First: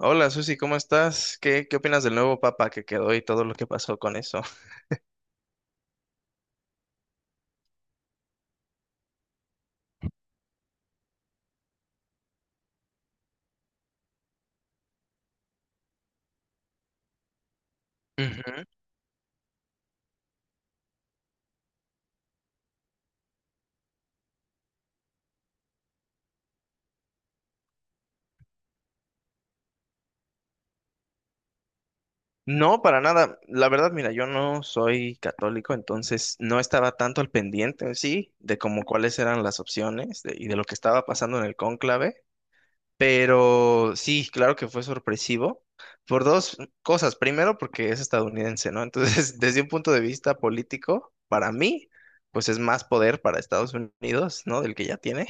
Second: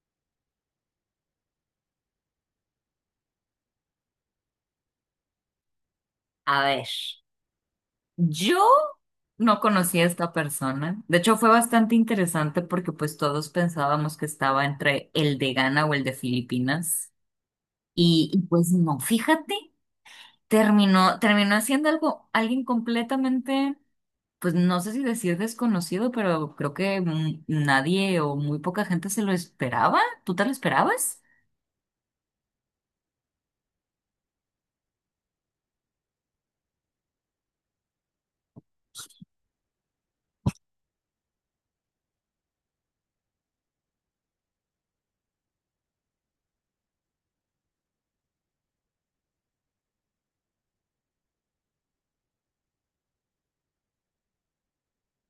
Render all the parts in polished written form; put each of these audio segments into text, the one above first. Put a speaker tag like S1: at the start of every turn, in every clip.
S1: Hola Susi, ¿cómo estás? ¿Qué opinas del nuevo papa que quedó y todo lo que pasó con eso?
S2: A ver, yo no conocí a esta persona. De hecho, fue bastante interesante porque pues todos pensábamos que estaba entre el de Ghana o el de Filipinas. Y
S1: Ujú.
S2: pues no, fíjate, terminó haciendo alguien completamente, pues no sé si decir desconocido, pero creo que nadie o muy poca gente se lo esperaba. ¿Tú te lo esperabas?
S1: No, para nada. La verdad, mira, yo no soy católico, entonces no estaba tanto al pendiente en sí de como cuáles eran las opciones de- y de lo que estaba pasando en el cónclave, pero sí, claro que fue sorpresivo por dos cosas. Primero, porque es estadounidense, ¿no? Entonces, desde un punto de vista político, para mí, pues es más poder para Estados Unidos, ¿no? Del que ya tiene.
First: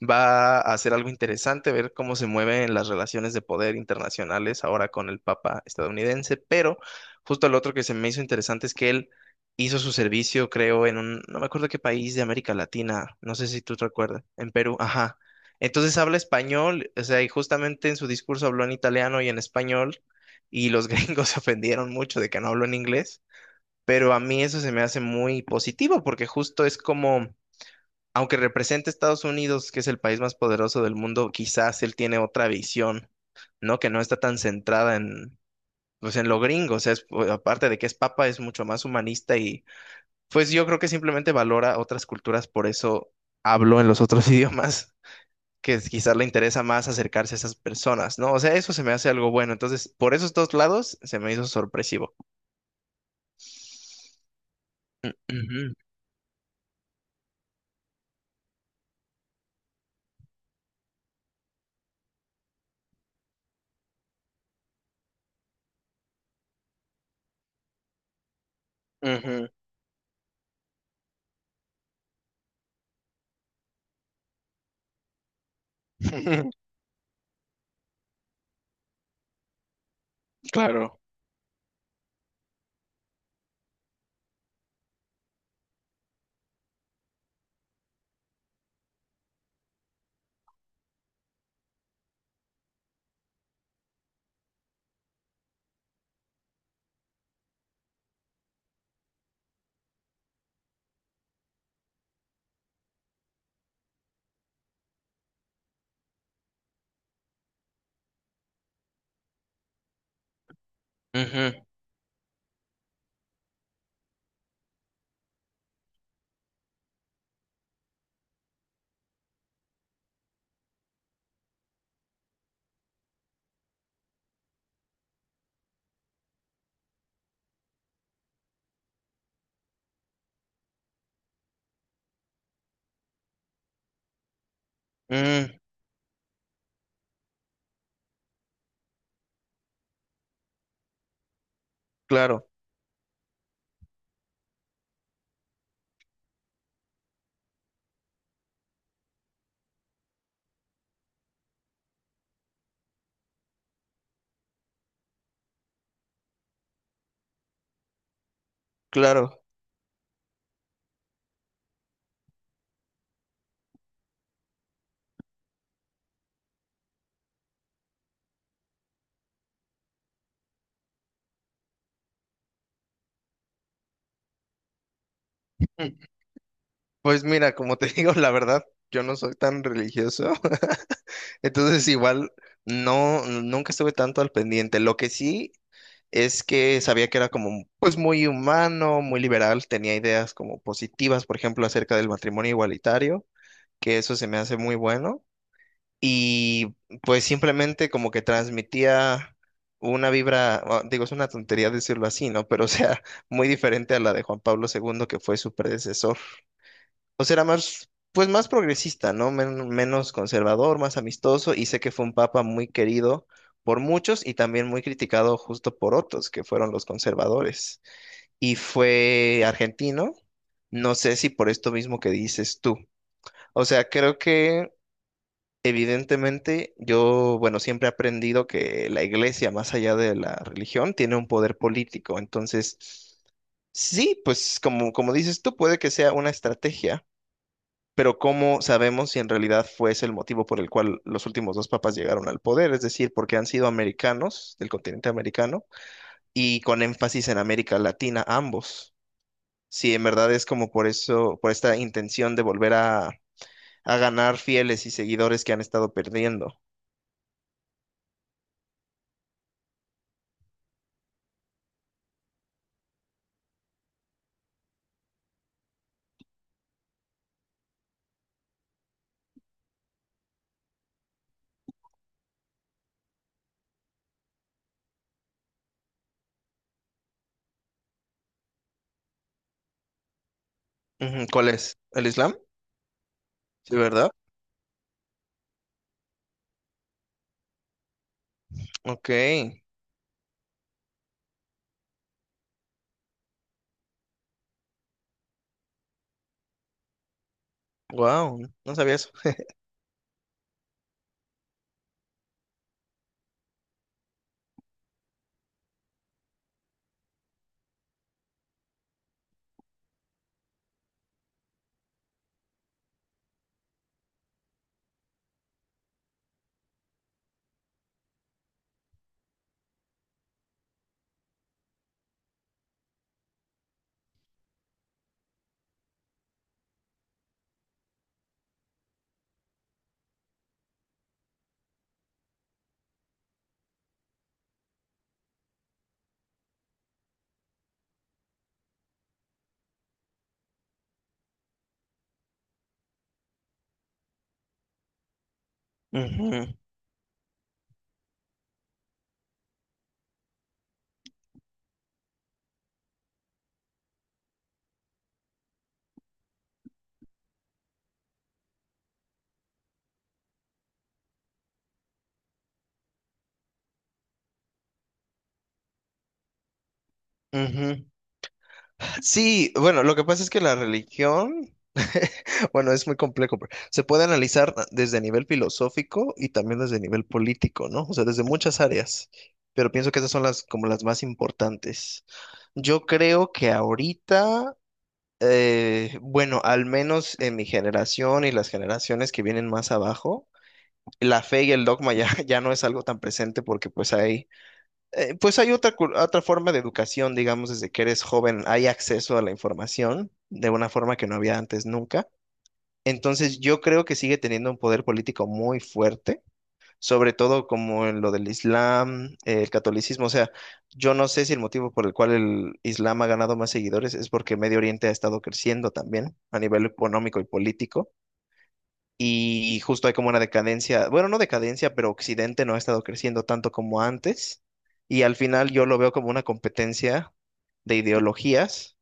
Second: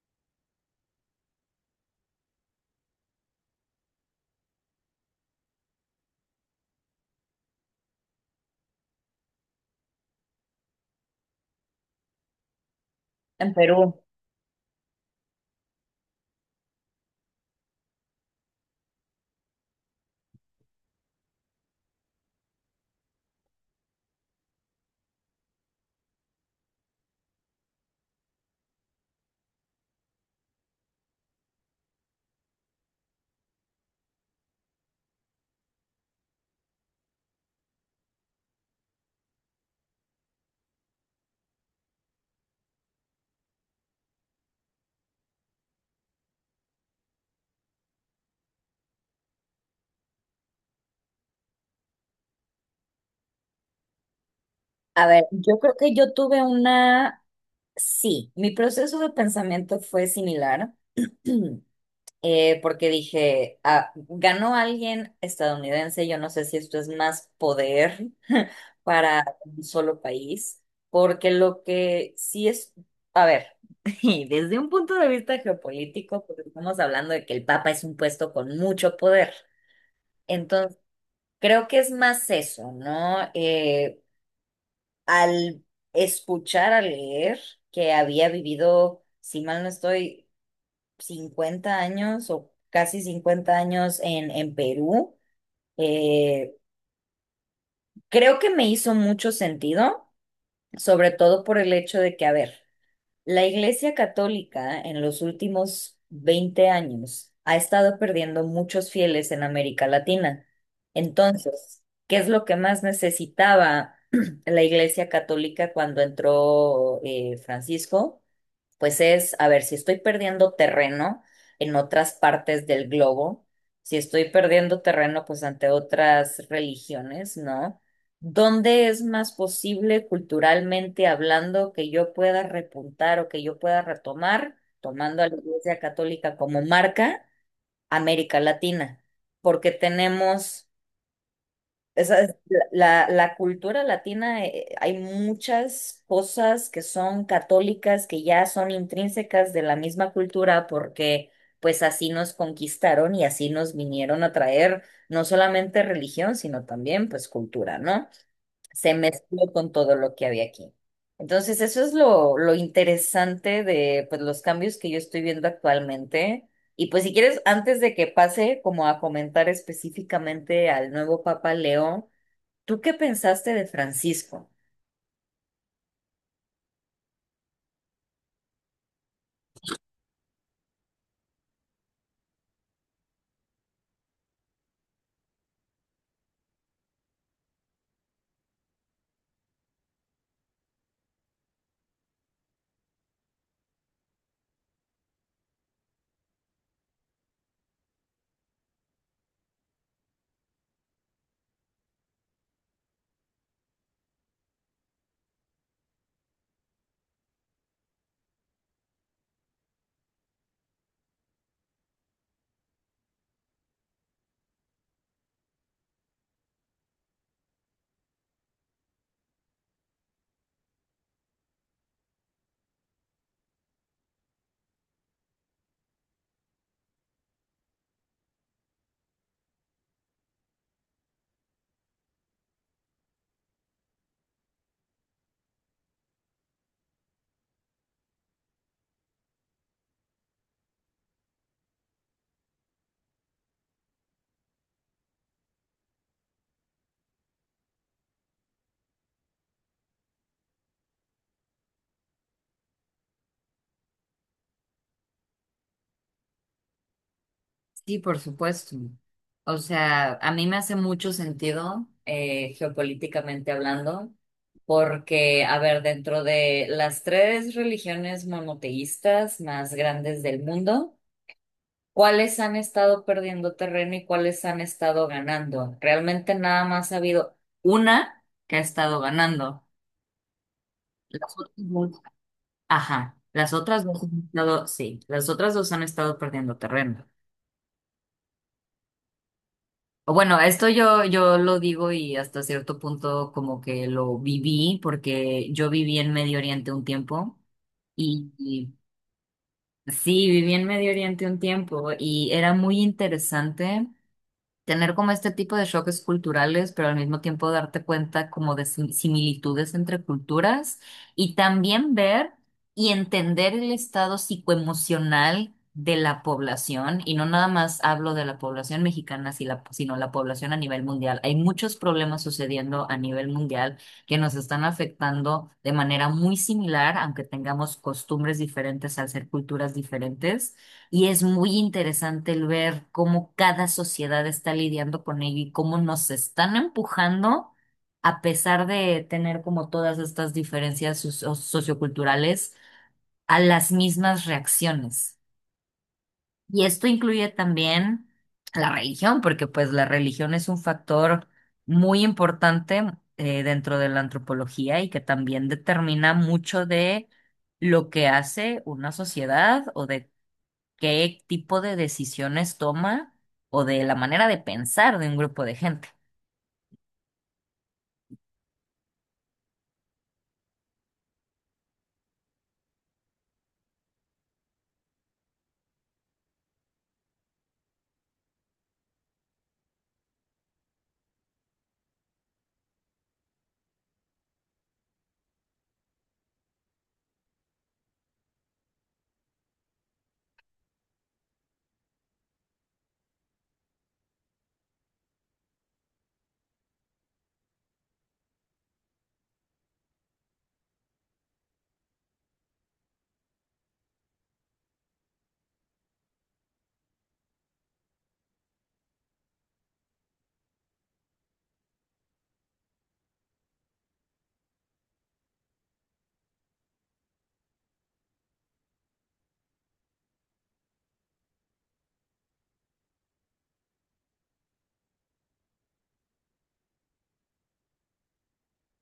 S1: Va a ser algo interesante ver cómo se mueven las relaciones de poder internacionales ahora con el Papa estadounidense, pero justo lo otro que se me hizo interesante es que él hizo su servicio, creo, en un, no me acuerdo qué país de América Latina, no sé
S2: En
S1: si tú te
S2: Perú.
S1: acuerdas, en Perú, ajá. Entonces habla español, o sea, y justamente en su discurso habló en italiano y en español, y los gringos se ofendieron mucho de que no habló en inglés, pero a mí eso se me hace muy positivo porque justo es como aunque represente a Estados Unidos, que es el país más poderoso del mundo, quizás él tiene otra visión, ¿no? Que no está tan centrada en, pues, en lo gringo. O sea, es- pues, aparte de que es papa, es mucho más humanista y, pues, yo creo que simplemente valora otras culturas, por eso hablo en los otros idiomas. Que es- quizás le interesa más acercarse a esas personas, ¿no? O sea, eso se me hace algo bueno. Entonces, por esos dos lados, se me hizo sorpresivo.
S2: A ver, yo
S1: Ujú.
S2: creo que yo tuve una. Sí, mi proceso de pensamiento fue similar, porque dije, ah, ganó alguien estadounidense, yo no sé si esto es más poder para
S1: Ujú.
S2: un solo país, porque lo que sí es, a ver, y desde un punto de vista geopolítico, porque estamos hablando de que el Papa es un puesto con mucho poder, entonces
S1: Claro.
S2: creo que es más eso, ¿no? Al escuchar, al leer que había vivido, si mal no estoy, 50 años o casi 50 años en, Perú, eh, creo que me hizo mucho sentido, sobre todo por el hecho de que, a ver, la Iglesia Católica en los últimos 20 años ha estado perdiendo muchos fieles en América Latina.
S1: Ujú,
S2: Entonces, ¿qué es lo que más necesitaba la Iglesia Católica cuando entró Francisco? Pues es, a ver, si estoy perdiendo terreno en otras partes del globo, si estoy perdiendo terreno pues ante otras religiones, ¿no? ¿Dónde es más posible culturalmente hablando que yo pueda repuntar o que yo pueda retomar, tomando a la
S1: mm,
S2: Iglesia Católica como marca, América Latina? Porque tenemos esa es
S1: claro,
S2: la cultura latina, hay muchas cosas que son católicas, que ya son intrínsecas de la misma cultura, porque pues así nos conquistaron y así nos vinieron a traer no solamente religión, sino también pues cultura, ¿no? Se
S1: claro.
S2: mezcló con todo lo que había aquí. Entonces, eso es lo interesante de pues los cambios que yo estoy viendo actualmente. Y pues si quieres, antes de que pase como a comentar específicamente al nuevo Papa Leo, ¿tú qué pensaste de Francisco?
S1: Pues mira, como te digo, la verdad, yo no soy tan religioso, entonces igual no, nunca estuve tanto al pendiente. Lo que sí es que sabía que era como, pues muy humano, muy liberal, tenía ideas como positivas, por ejemplo, acerca del matrimonio igualitario, que eso se me hace muy bueno, y pues simplemente como que transmitía una vibra, digo, es una tontería decirlo así, ¿no? Pero o sea, muy diferente a la de Juan Pablo II, que fue su predecesor. O sea, era más, pues más progresista, ¿no? Menos conservador, más amistoso, y sé que fue un papa muy querido por muchos y también muy criticado justo por otros, que fueron los conservadores. Y fue argentino, no sé si por esto mismo que dices tú. O sea, creo que evidentemente yo, bueno, siempre he aprendido que la iglesia, más allá de la religión, tiene un poder político. Entonces, sí, pues como, como dices tú, puede que sea una estrategia, pero ¿cómo sabemos si en realidad fue ese el motivo por el cual los últimos dos papas llegaron al poder? Es decir, porque han sido americanos, del continente americano, y con énfasis en América Latina ambos. Si en verdad es como por eso, por esta intención de volver a ganar fieles y seguidores que han estado perdiendo.
S2: Sí, por supuesto. O sea, a mí me hace mucho sentido geopolíticamente hablando, porque, a ver, dentro de las tres religiones monoteístas más grandes del mundo, ¿cuáles han estado perdiendo terreno y cuáles han estado ganando? Realmente nada más ha habido una que ha estado ganando. Las
S1: Ujú. ¿Cuál
S2: otras
S1: es?
S2: dos,
S1: ¿El Islam?
S2: ajá, las
S1: Sí,
S2: otras dos han
S1: ¿verdad?
S2: estado, sí, las otras dos han estado perdiendo terreno.
S1: Ok.
S2: Bueno, esto yo lo digo y hasta cierto punto como que lo viví porque yo viví en Medio Oriente un tiempo y,
S1: Wow,
S2: y
S1: no sabía eso.
S2: sí, viví en Medio Oriente un tiempo y era muy interesante tener como este tipo de choques culturales, pero al mismo tiempo darte cuenta como de similitudes entre culturas y también ver y entender el estado psicoemocional de la población. Y no nada más hablo de la población mexicana, si la- sino la población a nivel mundial. Hay muchos problemas sucediendo a nivel mundial que nos están afectando de manera muy similar, aunque tengamos costumbres diferentes al ser culturas diferentes. Y es muy interesante el ver cómo cada sociedad está lidiando con ello y cómo nos están empujando, a pesar de tener como todas estas diferencias socioculturales, a las mismas reacciones.
S1: Ujú,
S2: Y esto incluye también la religión, porque pues la religión es un factor muy importante dentro de la antropología y que también determina mucho de lo que hace una sociedad o de qué tipo de decisiones toma o de la manera de pensar de un grupo de gente.
S1: ujú. Sí, bueno, lo que pasa es que la religión, bueno, es muy complejo, pero se puede analizar desde nivel filosófico y también desde nivel político, ¿no? O sea, desde muchas áreas, pero pienso que esas son las como las más importantes. Yo creo que ahorita, bueno, al menos en mi generación y las generaciones que vienen más abajo, la fe y el dogma ya, ya no es algo tan presente porque pues hay otra, otra forma de educación, digamos, desde que eres joven hay acceso a la información de una forma que no había antes nunca. Entonces yo creo que sigue teniendo un poder político muy fuerte, sobre todo como en lo del Islam, el catolicismo. O sea, yo no sé si el motivo por el cual el Islam ha ganado más seguidores es porque Medio Oriente ha estado creciendo también a nivel económico y político. Y justo hay como una decadencia, bueno, no decadencia, pero Occidente no ha estado creciendo tanto como antes. Y al final yo lo veo como una competencia de ideologías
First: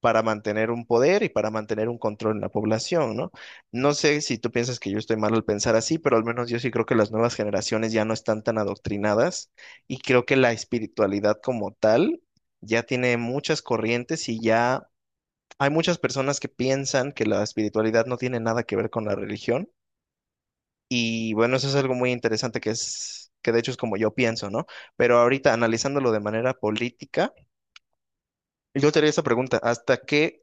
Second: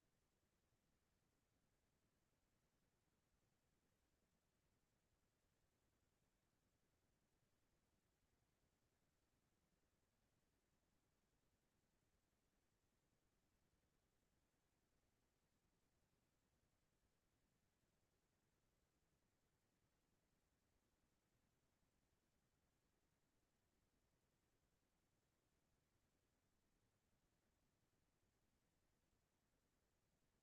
S1: para mantener un poder y para mantener un control en la población, ¿no? No sé si tú piensas que yo estoy mal al pensar así, pero al menos yo sí creo que las nuevas generaciones ya no están tan adoctrinadas y creo que la espiritualidad como tal ya tiene muchas corrientes y ya hay muchas personas que piensan que la espiritualidad no tiene nada que ver con la religión y bueno, eso es algo muy interesante que es, que de hecho es como yo pienso, ¿no? Pero ahorita analizándolo de manera política, yo te haría esa pregunta: ¿hasta qué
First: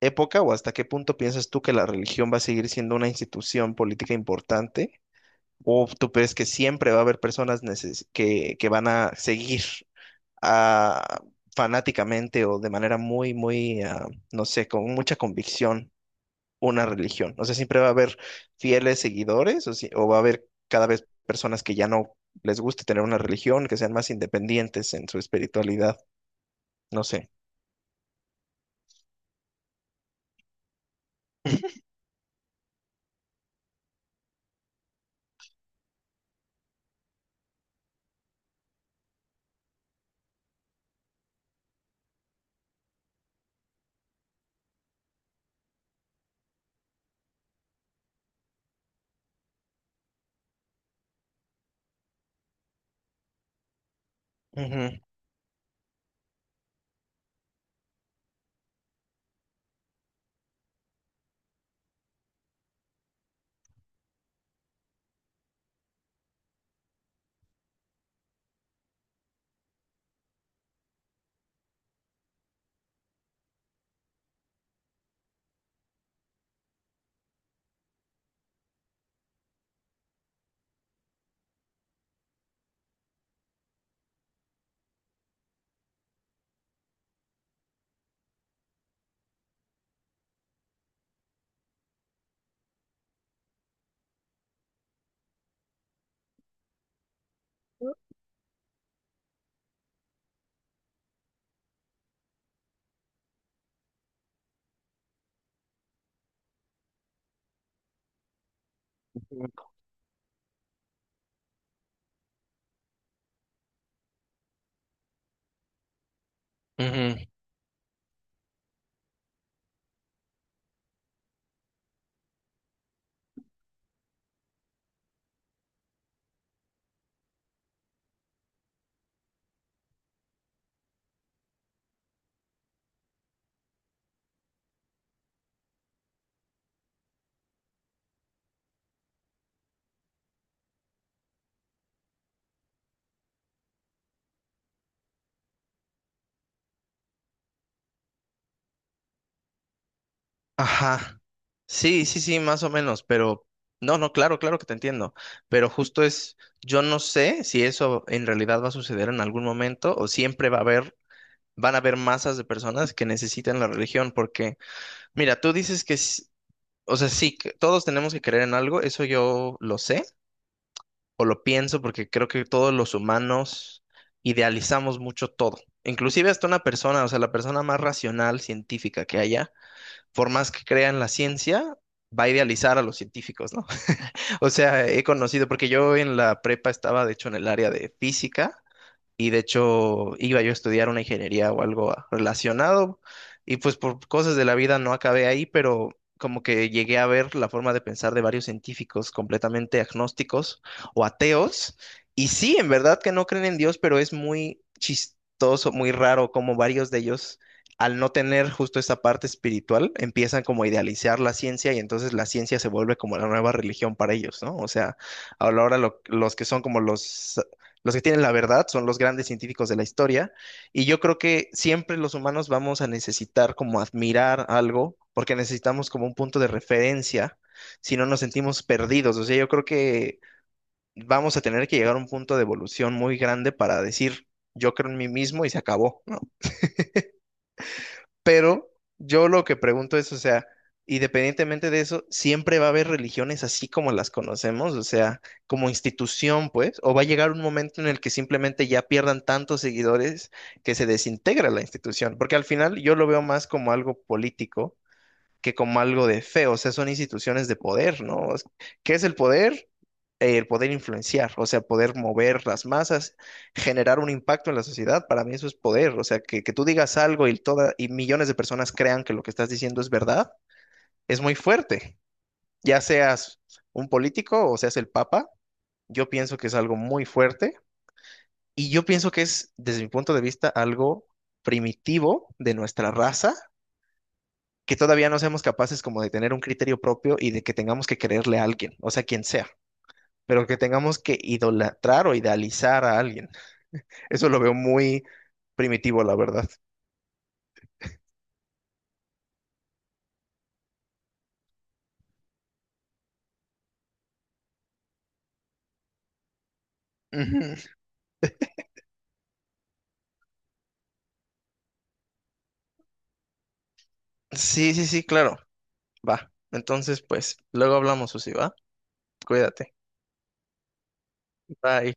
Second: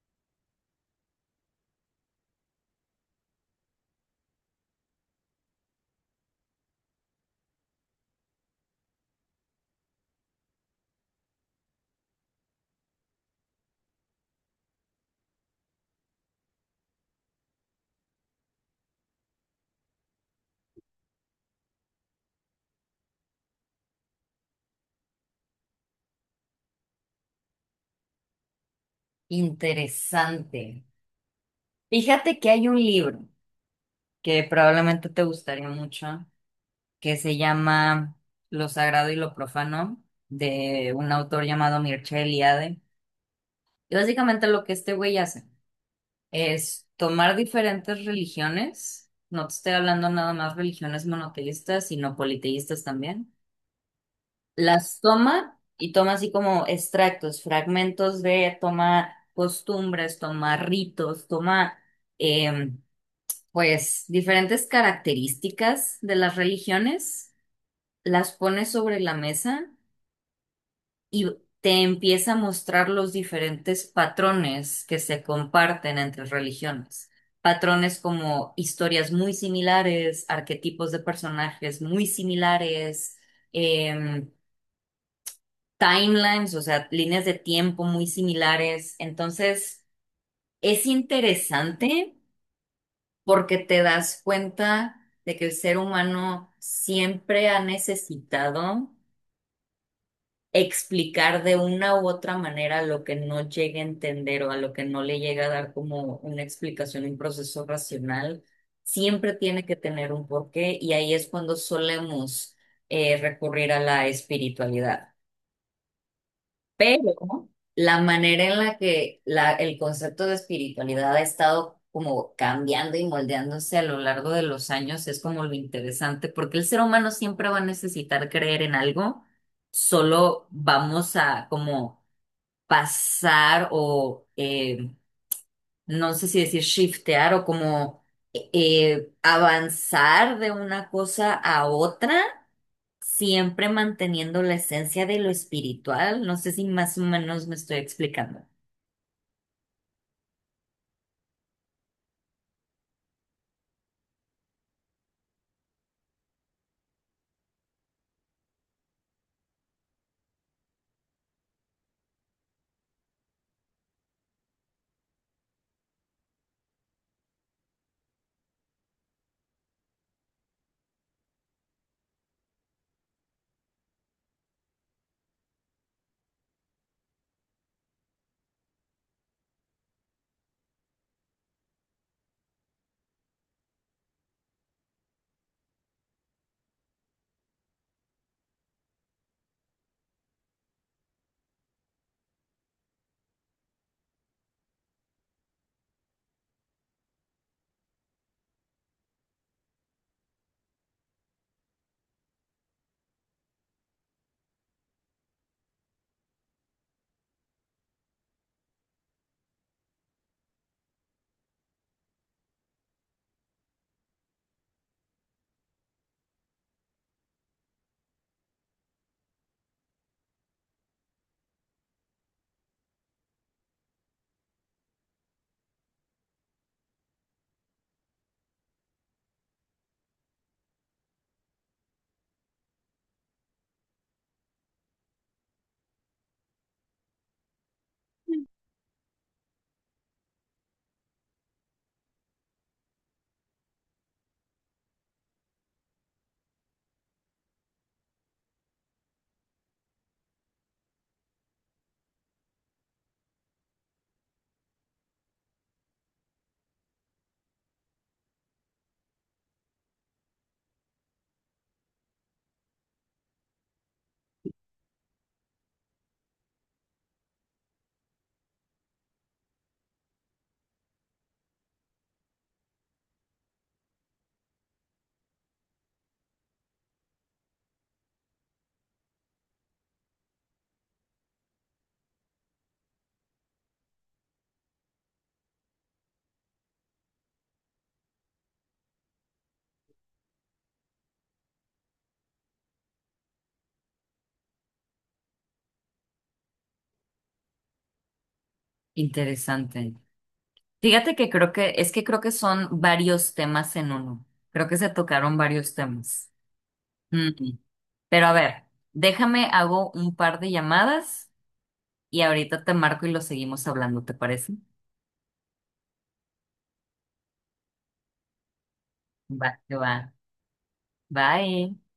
S1: época o hasta qué punto piensas tú que la religión va a seguir siendo una institución política importante? ¿O tú crees que siempre va a haber personas que van a seguir ah, fanáticamente o de manera muy, muy, no sé, con mucha convicción una religión? O sea, ¿siempre va a haber fieles seguidores o, o va a haber cada vez personas que ya no les guste tener una religión, que sean más independientes en su espiritualidad? No sé.
S2: Interesante. Fíjate que hay un libro que probablemente te gustaría mucho, que se llama Lo Sagrado y lo Profano, de un autor llamado Mircea Eliade. Y básicamente lo que este güey hace es tomar diferentes religiones, no te estoy hablando nada más religiones monoteístas, sino politeístas también
S1: Ujú,
S2: las toma y toma así como extractos, fragmentos de, toma costumbres, toma ritos, toma em, pues diferentes características de las religiones, las pone sobre la mesa y te empieza a mostrar los diferentes patrones que se comparten entre religiones. Patrones como historias muy similares, arquetipos de personajes muy similares, em, timelines, o sea, líneas de tiempo muy similares. Entonces, es interesante porque te das cuenta de que el ser humano siempre ha necesitado explicar de una u otra manera lo que no llega a entender o a lo que no le llega a dar como una explicación, un proceso racional. Siempre tiene que tener un porqué y ahí es cuando solemos recurrir a la espiritualidad.
S1: ujú.
S2: Pero la manera en la que el concepto de espiritualidad ha estado como cambiando y moldeándose a lo largo de los años es como lo interesante, porque el ser humano siempre va a necesitar creer en algo, solo vamos a como pasar o no sé si decir shiftear o como avanzar de una cosa a otra siempre manteniendo la esencia de lo espiritual. No sé si más o menos me estoy explicando.
S1: Ajá. Sí, sí, sí, más o menos, pero no, no, claro, claro que te entiendo, pero justo es, yo no sé si eso en realidad va a suceder en algún momento o siempre va a haber, van a haber masas de personas que necesitan la religión, porque mira, tú dices que o sea, sí, que todos tenemos que creer en algo, eso yo lo sé o lo pienso porque creo que todos los humanos idealizamos mucho todo. Inclusive hasta una persona, o sea, la persona más racional, científica que haya, por más que crea en la ciencia, va a idealizar a los científicos, ¿no? O sea, he conocido, porque yo en la prepa estaba, de hecho, en el área de física y de hecho iba yo a estudiar una ingeniería o algo relacionado y pues por cosas de la vida no acabé ahí, pero como que llegué a ver la forma de pensar de varios científicos completamente agnósticos o ateos y sí, en verdad que no creen en Dios, pero es muy chistoso, muy raro como varios de ellos al no tener justo esa parte espiritual, empiezan como a idealizar la ciencia y entonces la ciencia se vuelve como la nueva religión para ellos, ¿no? O sea, ahora los que son como los que tienen la verdad son los grandes científicos de la historia y yo creo que siempre los humanos vamos a necesitar como admirar algo porque necesitamos como un punto de referencia si no nos sentimos perdidos. O sea, yo creo que vamos a tener que llegar a un punto de evolución muy grande para decir yo creo en mí mismo y se acabó, ¿no? Pero yo lo que pregunto es, o sea, independientemente de eso, ¿siempre va a haber religiones así como las conocemos? O sea, como institución, pues, o va a llegar un momento en el que simplemente ya pierdan tantos seguidores que se desintegra la institución, porque al final yo lo veo más como algo político que como algo de feo. O sea, son instituciones de poder, ¿no? Es- ¿Qué es el poder? El poder influenciar, o sea, poder mover las masas, generar un impacto en la sociedad, para mí eso es poder. O sea, que tú digas algo y, toda, y millones de personas crean que lo que estás diciendo es verdad, es muy fuerte. Ya seas un político o seas el papa, yo pienso que es algo muy fuerte y yo pienso que es, desde mi punto de vista, algo primitivo de nuestra raza que todavía no seamos capaces como de tener un criterio propio y de que tengamos que creerle a alguien, o sea, quien sea, pero que tengamos que idolatrar o idealizar a alguien. Eso lo veo muy primitivo, la verdad.
S2: Interesante. Fíjate que es que creo que son varios temas en uno. Creo que se tocaron varios temas. Mm.
S1: Ujú.
S2: Pero a ver, déjame, hago un par de llamadas y ahorita te marco y lo seguimos hablando, ¿te parece?
S1: Sí, sí, sí, claro. Va. Entonces, pues, luego hablamos, Susi, ¿va?
S2: Va,
S1: Cuídate.
S2: que va. Bye.
S1: Bye.